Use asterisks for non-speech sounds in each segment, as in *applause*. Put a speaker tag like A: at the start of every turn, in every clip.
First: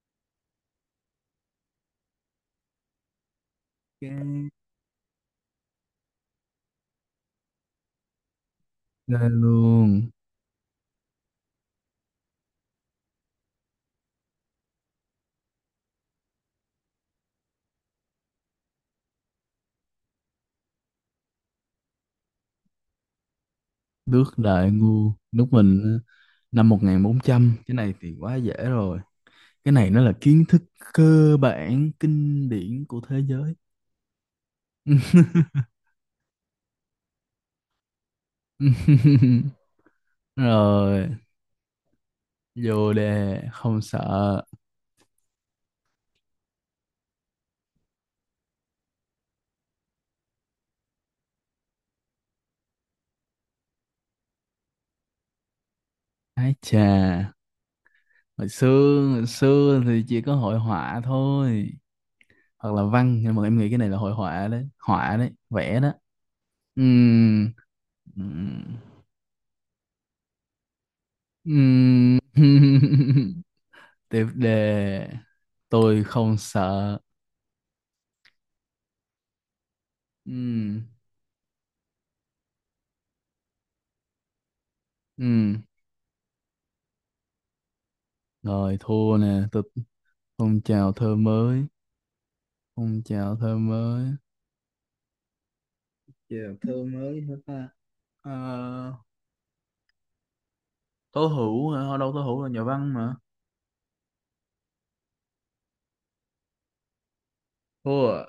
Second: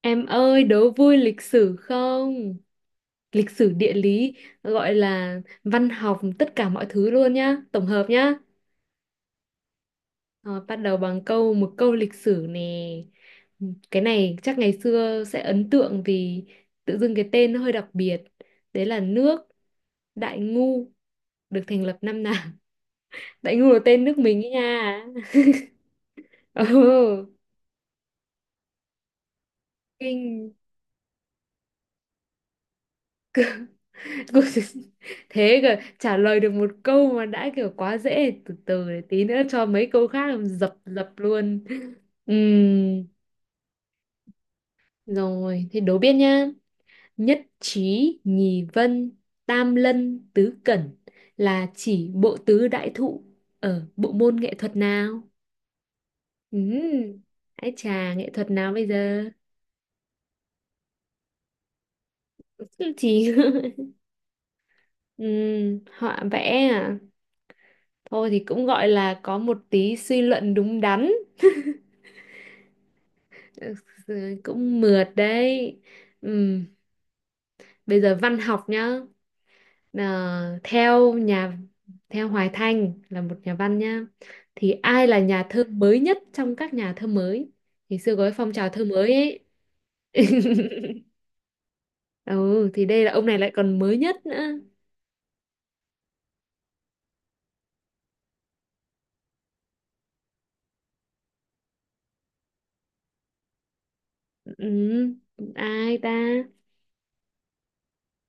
A: Em ơi, đố vui lịch sử không? Lịch sử địa
B: Cái
A: lý, gọi là văn học, tất cả mọi thứ luôn nhá, tổng hợp nhá.
B: ghê luôn.
A: Rồi, bắt đầu bằng một câu lịch sử nè. Cái này chắc ngày xưa sẽ ấn tượng vì tự dưng cái tên nó hơi đặc biệt. Đấy là nước Đại Ngu được thành lập năm nào? *laughs* Đại Ngu là tên nước
B: Nước
A: mình ấy
B: Đại
A: nha.
B: Ngu. Nước mình
A: *laughs* Ồ,
B: năm 1400. Cái này thì quá dễ rồi. Cái này nó là kiến
A: kinh.
B: thức cơ bản. Kinh điển của thế giới.
A: *laughs* Thế cơ, trả lời được một câu mà đã kiểu quá dễ, từ từ để tí nữa
B: *laughs*
A: cho mấy câu khác làm dập
B: Rồi.
A: dập luôn.
B: Vô
A: Ừm,
B: đề. Không sợ.
A: Rồi, thế đố biết nhá. Nhất trí nhì vân, tam lân tứ cẩn là chỉ bộ tứ đại thụ ở bộ môn nghệ thuật nào?
B: Ái chà.
A: Ừm, Hãy trà nghệ
B: Hồi
A: thuật nào bây
B: xưa
A: giờ?
B: Hồi xưa thì chỉ có hội họa thôi. Hoặc là
A: *laughs*
B: văn.
A: chỉ
B: Nhưng mà em nghĩ
A: *laughs*
B: cái này là hội họa đấy. Họa đấy. Vẽ đó.
A: Họa vẽ à?
B: Ừm.
A: Thôi thì
B: Ừm.
A: cũng gọi là có một tí suy luận đúng đắn. *laughs*
B: Ừm. *laughs*
A: Ừ,
B: Tiếp
A: cũng
B: đề,
A: mượt đấy,
B: tôi không
A: ừ.
B: sợ.
A: Bây giờ văn học nhá. Ờ,
B: Ừ.
A: theo nhà theo Hoài Thanh là một nhà văn nhá, thì ai là nhà
B: Ừ.
A: thơ mới nhất trong các nhà thơ mới? Thì xưa có cái phong trào
B: Rồi
A: thơ mới
B: thua nè,
A: ấy.
B: tôi phong trào thơ
A: *laughs*
B: mới,
A: Ừ, thì
B: phong
A: đây là ông
B: trào
A: này lại
B: thơ
A: còn mới
B: mới.
A: nhất nữa.
B: Giờ thơ mới hả ta? Ờ, Tố Hữu hả? Ở đâu, Tố Hữu là nhà văn mà.
A: Ừ, ai ta?
B: Thua à?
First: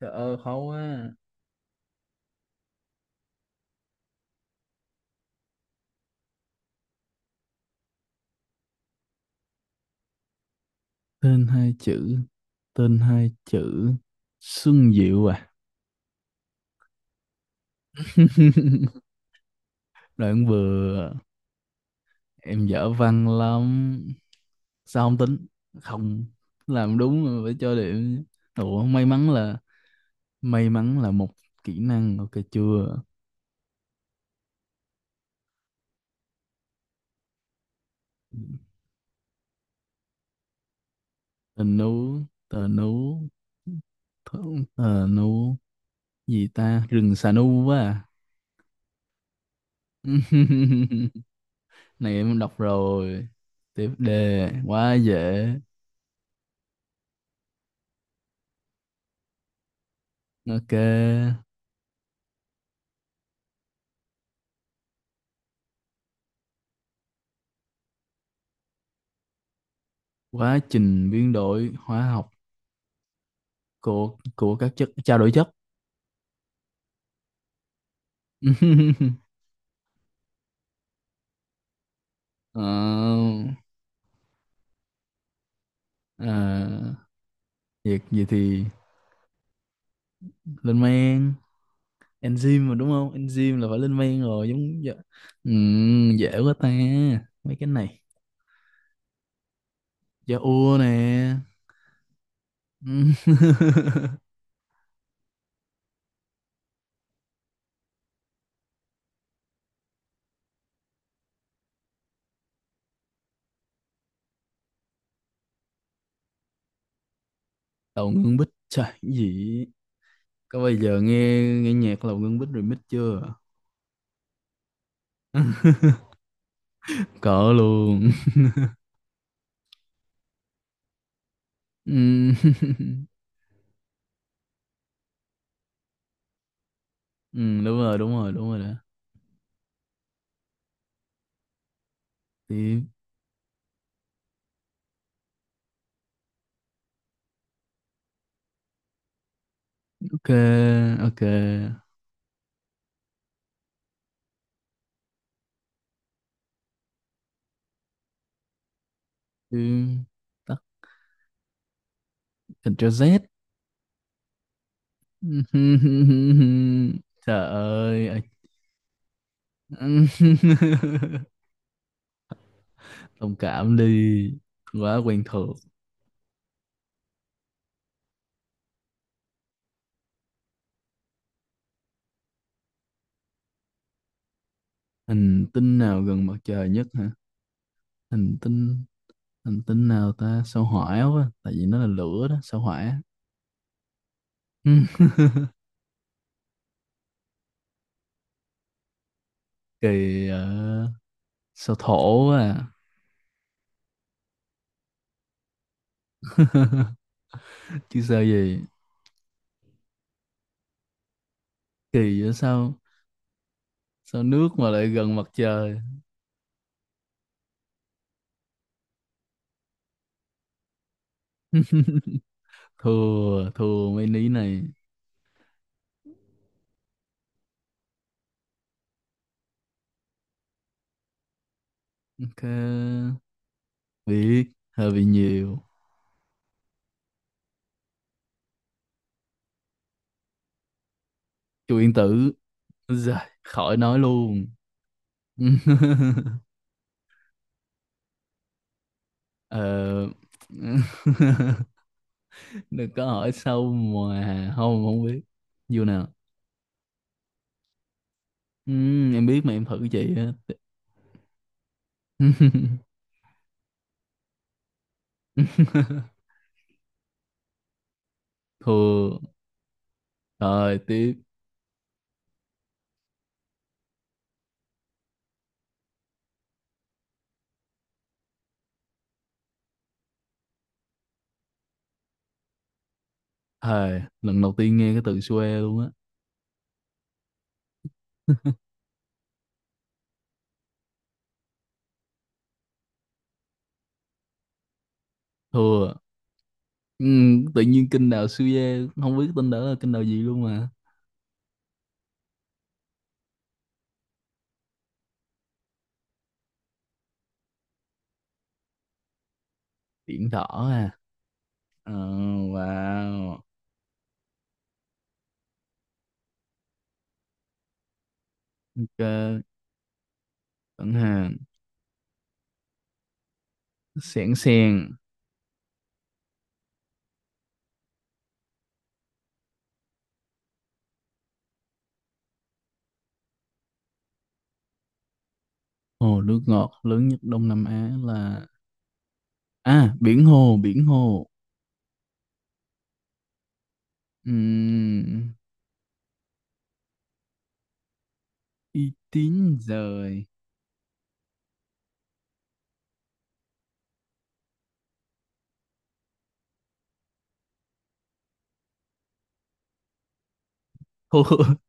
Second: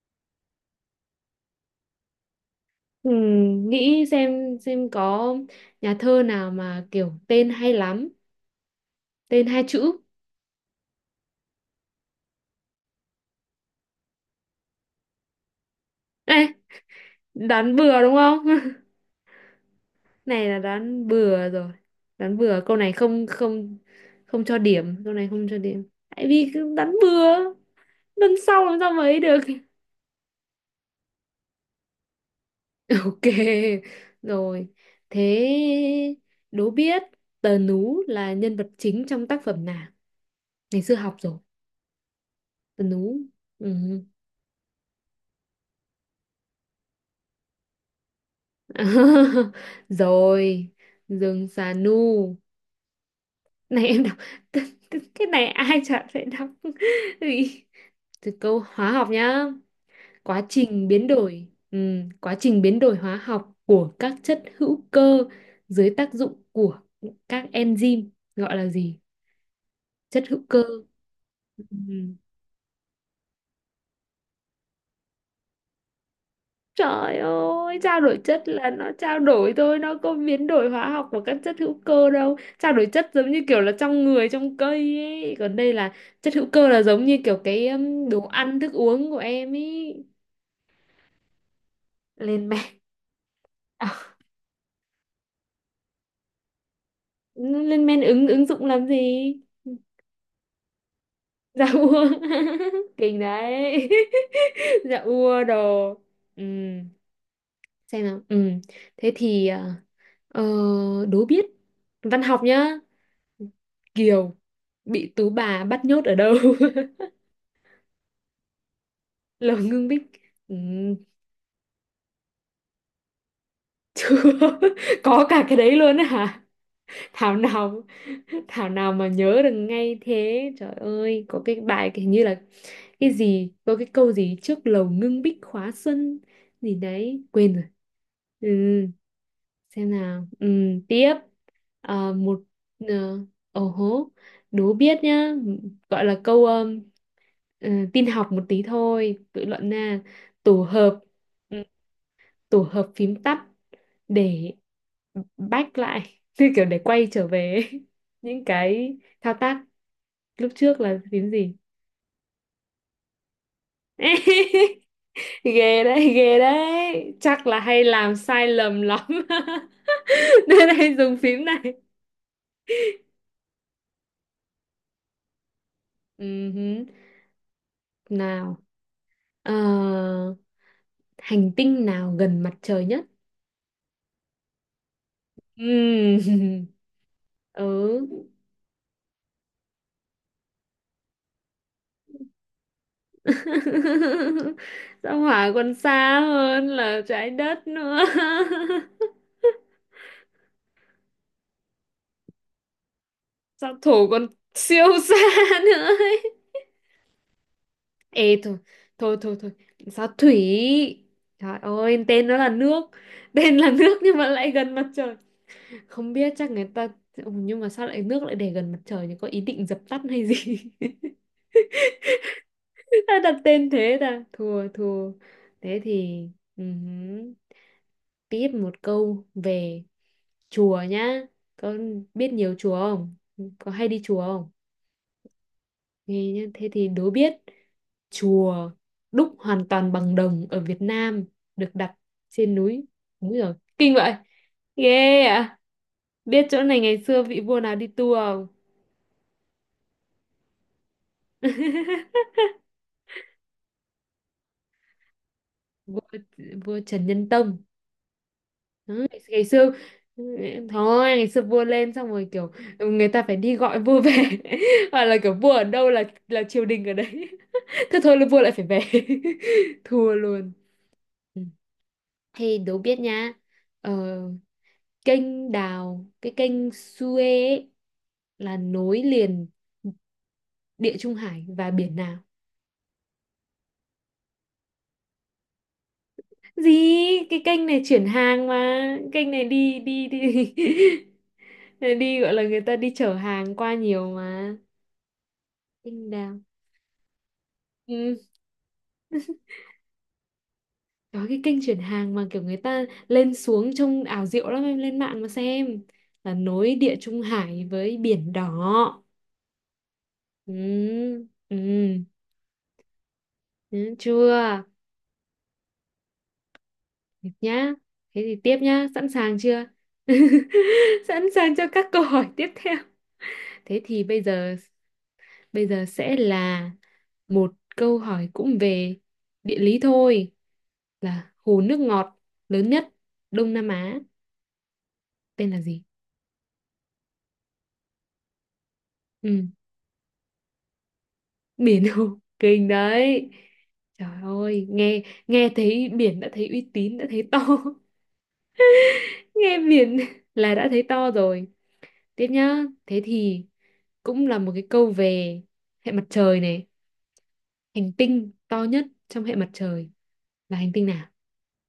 B: Trời ơi, khó quá.
A: Ừ, nghĩ xem có nhà thơ nào mà kiểu tên hay lắm, tên hai chữ.
B: Tên hai chữ, tên hai chữ. Xuân Diệu à.
A: Ê, đoán bừa đúng không? *laughs*
B: Đoạn
A: Này là đoán
B: vừa,
A: bừa rồi, đoán bừa
B: em
A: câu này
B: dở
A: không,
B: văn
A: không,
B: lắm.
A: không cho điểm.
B: Sao
A: Câu
B: không
A: này không
B: tính?
A: cho điểm,
B: Không,
A: tại vì cứ đoán
B: làm đúng mà
A: bừa,
B: phải cho điểm.
A: lần sau làm
B: Ủa,
A: sao mà
B: may
A: ấy
B: mắn
A: được.
B: là, một kỹ năng, ok chưa?
A: *laughs* Ok, rồi thế đố biết. Tờ nú là nhân vật chính trong tác phẩm nào? Ngày xưa học rồi.
B: Tờ nú. Tờ
A: Tờ nú,
B: nú.
A: ừ.
B: Tờ nú gì ta, rừng xà nu quá à.
A: *laughs* Rồi,
B: *laughs*
A: rừng xà
B: Này
A: nu.
B: em đọc rồi.
A: Này
B: Tiếp
A: em đọc.
B: đề, quá
A: *laughs* Cái này
B: dễ.
A: ai chả phải đọc. *laughs* Ui. Từ câu hóa học nhá. Quá trình biến
B: Ok.
A: đổi quá trình biến đổi hóa học của các chất hữu cơ dưới tác dụng của các enzyme gọi là gì? Chất hữu
B: Quá
A: cơ.
B: trình biến đổi hóa
A: Ừm.
B: học của các chất trao đổi chất.
A: Trời ơi, trao đổi chất là nó trao
B: *laughs*
A: đổi thôi, nó có biến đổi hóa học của các chất hữu cơ đâu.
B: Ờ,
A: Trao đổi chất giống như kiểu là trong người, trong cây ấy. Còn đây là chất hữu cơ, là
B: À,
A: giống như kiểu cái
B: vậy,
A: đồ
B: gì
A: ăn,
B: thì
A: thức uống của em ấy.
B: lên men.
A: Lên men.
B: Enzyme
A: *laughs*
B: mà đúng không, enzyme là phải
A: À,
B: lên men rồi, giống dạ. Ừ, dễ quá ta, mấy cái
A: lên men
B: này.
A: ứng ứng dụng làm gì? Ừ,
B: Da ua nè.
A: dạ ua. *laughs*
B: Ừ.
A: Kinh đấy.
B: *laughs*
A: *laughs* Dạ ua đồ. Ừ, xem nào. Ừ, thế thì ờ, đố biết văn học nhá. Kiều bị tú bà bắt nhốt ở đâu? *laughs*
B: Lầu Ngưng Bích. Trời, cái
A: Lầu
B: gì?
A: Ngưng Bích, ừ.
B: Có bao giờ nghe nghe nhạc Lầu Ngưng Bích remix chưa?
A: Chưa? *laughs* Có cả cái đấy luôn á
B: *laughs*
A: hả? Thảo
B: Cỡ
A: nào.
B: luôn.
A: *laughs* Thảo nào mà nhớ được ngay thế. Trời ơi, có cái bài
B: Ừ.
A: kiểu như
B: *laughs*
A: là cái gì, có cái câu gì trước "Lầu Ngưng Bích khóa xuân" gì đấy,
B: Ừ,
A: quên rồi.
B: đúng rồi, đúng rồi,
A: Ừ,
B: đúng rồi đó.
A: xem nào. Ừ, tiếp. Ờ, một
B: Tiếp.
A: ờ, Ồ hố, đố biết nhá. Gọi là câu tin học một tí thôi, tự luận nè.
B: Ok.
A: tổ hợp
B: Ok,
A: ừ, tổ hợp phím tắt để back lại *laughs* như kiểu để quay trở về *laughs* những cái thao tác
B: tiếp
A: lúc
B: tắt.
A: trước là phím gì?
B: Ctrl Z.
A: *laughs* Ghê đấy, ghê đấy,
B: *laughs*
A: chắc
B: Trời
A: là hay làm
B: ơi.
A: sai lầm lắm. *laughs*
B: Ừm.
A: Nên hay dùng
B: *laughs*
A: phím này.
B: Thông cảm đi, quá quen thuộc.
A: Hứ. Nào. Ờ, Hành tinh nào gần mặt trời nhất?
B: Hành tinh nào
A: Ừm,
B: gần mặt trời
A: *laughs*
B: nhất hả?
A: ừ
B: Hành tinh, hành tinh nào ta? Sao hỏa quá, tại vì nó là lửa đó, sao hỏa.
A: *laughs*
B: Ừ,
A: sao hỏa còn xa hơn là trái đất nữa. *laughs*
B: kỳ. Ờ, Sao thổ quá.
A: Sao thổ còn siêu xa *laughs* nữa ấy.
B: À, chứ sao
A: Ê thôi,
B: gì.
A: thôi thôi thôi, sao thủy? Trời ơi,
B: Kỳ
A: tên
B: vậy
A: nó là
B: sao,
A: nước. Tên là nước nhưng
B: sao
A: mà
B: nước
A: lại
B: mà
A: gần mặt
B: lại
A: trời.
B: gần mặt trời.
A: Không biết, chắc người ta... Ừ, nhưng mà sao lại nước lại để gần mặt trời, thì có ý định dập tắt hay gì? *laughs* Ta đặt
B: Thua,
A: tên
B: thua
A: thế
B: mấy
A: ta,
B: ní này.
A: thua thua. Thế thì ừm, tiếp một câu về chùa nhá. Có biết
B: Ok,
A: nhiều chùa không? Có hay đi chùa không?
B: biết, hơi bị nhiều.
A: Nghe nhá, thế thì đố biết. Chùa đúc hoàn toàn bằng đồng ở Việt Nam được
B: Chu Yên
A: đặt
B: Tử.
A: trên núi.
B: Giời,
A: Đúng rồi,
B: khỏi
A: kinh
B: nói
A: vậy.
B: luôn.
A: Ghê ạ.
B: *laughs*
A: Biết chỗ này ngày xưa vị vua nào đi tour không?
B: Ờ, *laughs*
A: *laughs*
B: Đừng có hỏi sâu mà không không biết. Vô
A: Vua,
B: nào.
A: vua Trần Nhân Tông. Đó, ngày
B: Em biết
A: ngày
B: mà em
A: xưa,
B: thử chị á.
A: thôi ngày xưa vua lên xong rồi kiểu người ta phải đi gọi vua về, *laughs* hoặc là kiểu vua ở đâu
B: *laughs*
A: là triều đình ở đấy, *laughs* thế thôi là vua lại phải về. *laughs*
B: Thua.
A: Thua luôn.
B: Rồi, tiếp.
A: Ừ. Thì đố biết nhá. Ờ, Kênh Đào, cái kênh Suez ấy, là nối liền Địa Trung Hải và biển nào?
B: Hề, lần đầu tiên nghe cái từ xuê luôn á.
A: Gì? Cái kênh này chuyển hàng
B: *laughs*
A: mà, kênh này đi đi đi *laughs* đi, gọi là người ta đi chở hàng qua nhiều mà.
B: Thua.
A: Kênh Đào.
B: Tự nhiên kênh
A: Ừ,
B: đào xuê, không biết tên đó là kinh đào gì luôn mà.
A: có cái kênh chuyển hàng mà kiểu người ta lên xuống trông ảo diệu lắm, em lên mạng mà xem, là nối Địa Trung Hải với Biển Đỏ.
B: Biển đỏ à?
A: Ừ, ừ,
B: Ờ, wow.
A: ừ, chưa? Được nhá. Thế thì tiếp nhá, sẵn sàng
B: Ok,
A: chưa? *laughs*
B: tận
A: Sẵn
B: hàng.
A: sàng cho các câu hỏi tiếp theo. Thế thì bây
B: Sẻn
A: giờ,
B: sèn.
A: bây giờ sẽ là một câu hỏi cũng về địa lý thôi, là hồ nước ngọt lớn nhất Đông Nam Á tên là gì?
B: Hồ nước ngọt lớn nhất Đông Nam Á là,
A: Ừ,
B: à, biển hồ. Biển hồ.
A: biển Hồ, kinh đấy. Trời ơi, nghe
B: Ừm,
A: nghe thấy biển đã thấy uy tín, đã thấy to. *laughs*
B: uy
A: Nghe
B: tín
A: biển
B: rồi.
A: là đã thấy to rồi. Tiếp nhá. Thế thì cũng là một cái câu về hệ mặt trời này, hành tinh to nhất trong hệ mặt trời là hành tinh nào?
B: Thôi, *laughs*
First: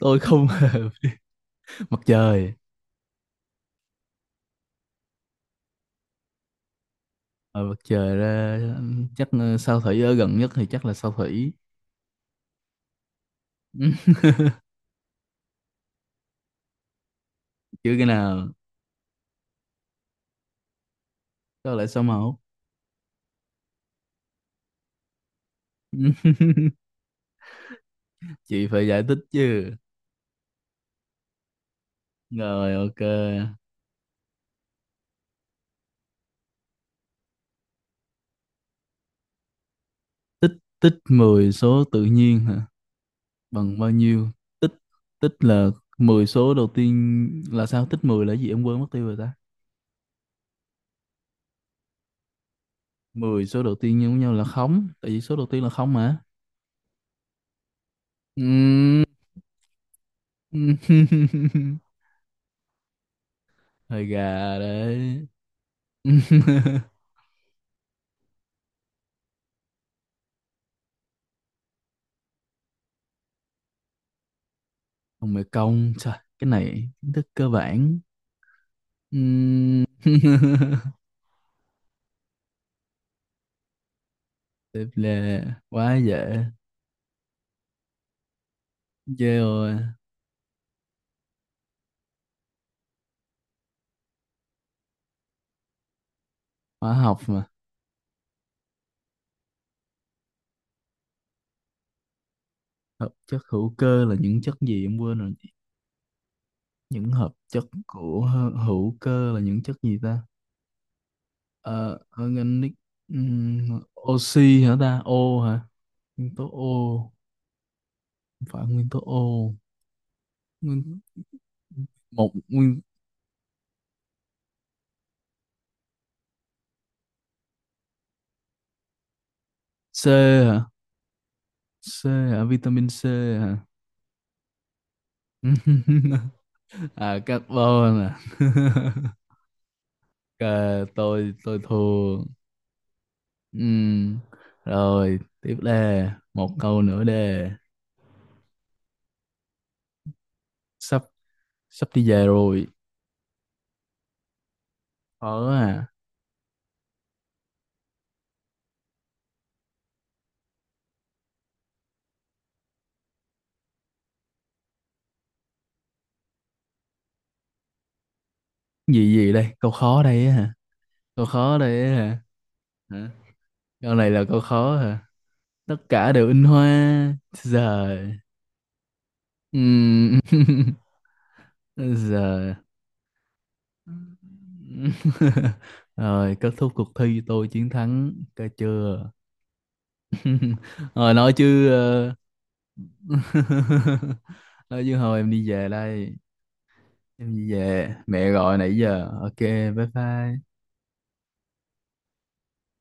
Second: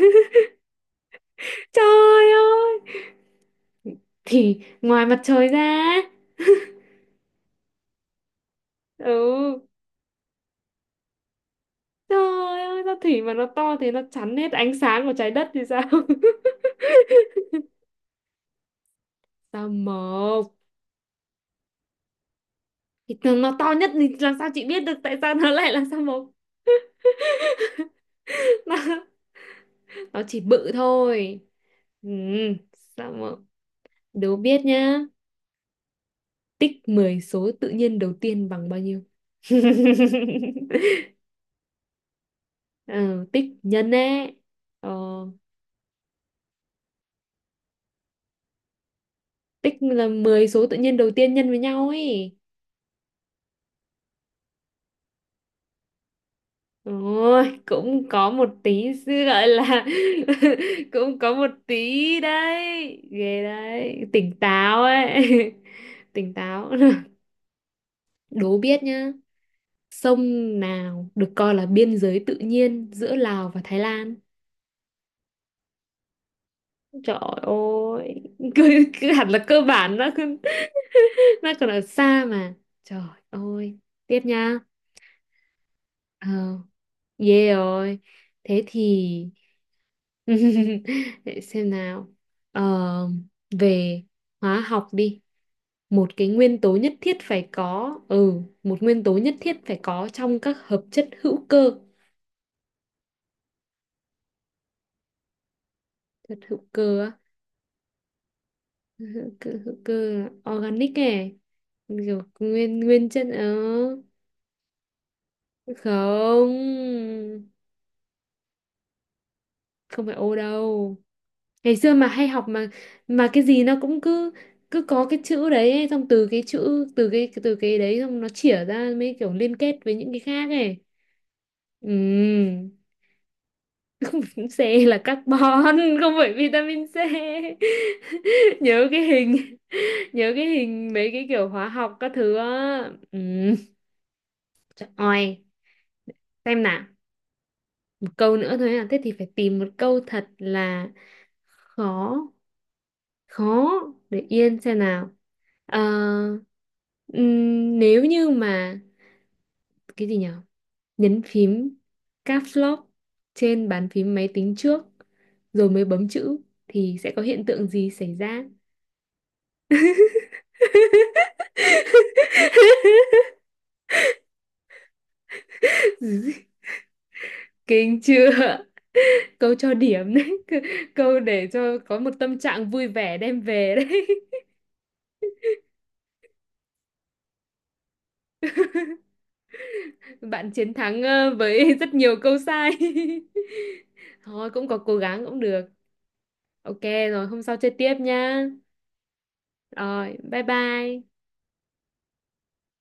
B: tôi không *laughs* mặt
A: Trời
B: trời.
A: ơi, thì ngoài mặt trời ra.
B: Ở mặt trời ra, chắc
A: Ừ.
B: sao thủy ở gần nhất thì chắc là sao thủy.
A: Trời ơi, sao thủy mà nó to thế nó chắn hết
B: *laughs*
A: ánh sáng của trái đất thì sao? *laughs*
B: Chứ cái nào?
A: Sao mộc?
B: Có lẽ sao mẫu.
A: Thì nó to nhất thì làm sao chị biết được tại sao nó lại là sao mộc?
B: *laughs*
A: *laughs*
B: Chị phải giải
A: Nó,
B: thích chứ.
A: nó chỉ bự thôi. Ừ,
B: Rồi, ok.
A: sao mộc? Đố biết nhá. Tích 10 số tự nhiên đầu tiên bằng bao nhiêu?
B: Tích. Tích
A: *laughs*
B: 10 số tự nhiên hả,
A: Ừ, tích
B: bằng bao
A: nhân
B: nhiêu?
A: ấy.
B: Tích.
A: Ờ.
B: Tích là 10 số đầu tiên là sao? Tích 10 là gì, em quên mất tiêu rồi ta.
A: Tích là 10 số tự nhiên đầu tiên nhân với nhau ấy.
B: 10 số đầu tiên nhân với nhau là không, tại vì số đầu tiên là không mà.
A: Ôi, cũng có một tí
B: Ừm.
A: sự gọi là... *laughs* cũng có một
B: *laughs*
A: tí đấy. Ghê đấy,
B: Hơi
A: tỉnh
B: gà
A: táo
B: đấy.
A: ấy. *laughs* Tỉnh táo.
B: *laughs*
A: *laughs* Đố biết nhá. Sông nào được coi là biên giới tự nhiên giữa Lào và Thái Lan?
B: Ông mẹ công, trời, cái này kiến
A: Trời
B: thức cơ bản.
A: ơi. Cứ hẳn là cơ
B: Ừm.
A: bản, nó còn-
B: *laughs*
A: *laughs* nó còn ở xa mà. Trời ơi, tiếp nha.
B: Tiếp là quá
A: ờ
B: dễ.
A: Ghê rồi. Thế thì
B: Ghê rồi.
A: *laughs* để xem nào. Ờ, Về hóa học đi. Một
B: Hóa học mà.
A: nguyên tố nhất thiết phải có trong các hợp chất hữu cơ.
B: Hợp chất hữu cơ là những chất gì, em quên rồi.
A: Chất hữu cơ
B: Những
A: á,
B: hợp chất của hữu
A: *laughs*
B: cơ là những
A: hữu
B: chất gì ta?
A: cơ organic này.
B: Ờ,
A: Kiểu
B: organic.
A: nguyên nguyên chất, ờ...
B: Ừm, oxy hả ta? O hả? Nguyên tố O?
A: Không,
B: Không phải nguyên tố O.
A: không phải Ô đâu.
B: Nguyên,
A: Ngày xưa mà hay
B: một
A: học mà
B: nguyên,
A: mà cái gì nó cũng cứ cứ có cái chữ đấy ấy, xong từ cái chữ từ cái đấy xong nó chỉa ra mấy kiểu liên kết với
B: C
A: những cái khác
B: hả?
A: ấy.
B: C hả?
A: Ừ.
B: Vitamin C hả?
A: *laughs* C là carbon. *laughs* Không
B: *laughs*
A: phải vitamin C.
B: À, carbon à.
A: *laughs* nhớ cái hình nhớ
B: *laughs*
A: cái
B: Cờ,
A: hình mấy cái
B: tôi
A: kiểu
B: tôi
A: hóa học các
B: thua.
A: thứ á. Ừ.
B: Ừm.
A: Trời
B: Rồi,
A: ơi,
B: tiếp đề. Một
A: xem
B: câu
A: nào,
B: nữa đề.
A: một câu nữa thôi à, thế thì phải tìm một câu thật là
B: Sắp sắp đi
A: khó,
B: về rồi.
A: khó. Để yên xem nào.
B: Khó
A: Ờ,
B: à.
A: Nếu như mà cái gì nhở, nhấn phím caps lock trên bàn phím máy tính trước rồi mới bấm chữ thì sẽ có hiện tượng gì xảy ra?
B: Gì gì đây? Câu khó đây á hả? Câu khó đây á hả? Hả?
A: *laughs*
B: Câu này là câu khó hả? Tất cả đều in hoa. Giờ.
A: Kinh chưa? Câu cho điểm đấy, *laughs*
B: *laughs*
A: câu để cho có một tâm
B: Giờ.
A: trạng vui vẻ đem về đấy.
B: *laughs* Rồi, kết thúc cuộc thi, tôi chiến thắng cái chưa?
A: *laughs* Bạn chiến thắng,
B: Rồi, nói chứ
A: với rất nhiều câu sai.
B: *laughs*
A: *laughs* Thôi cũng có
B: nói
A: cố
B: chứ hồi
A: gắng,
B: em
A: cũng
B: đi
A: được.
B: về đây.
A: Ok, rồi
B: Em
A: hôm
B: đi
A: sau chơi tiếp
B: về, mẹ
A: nhá.
B: gọi nãy giờ. Ok, bye
A: Rồi, bye
B: bye.
A: bye.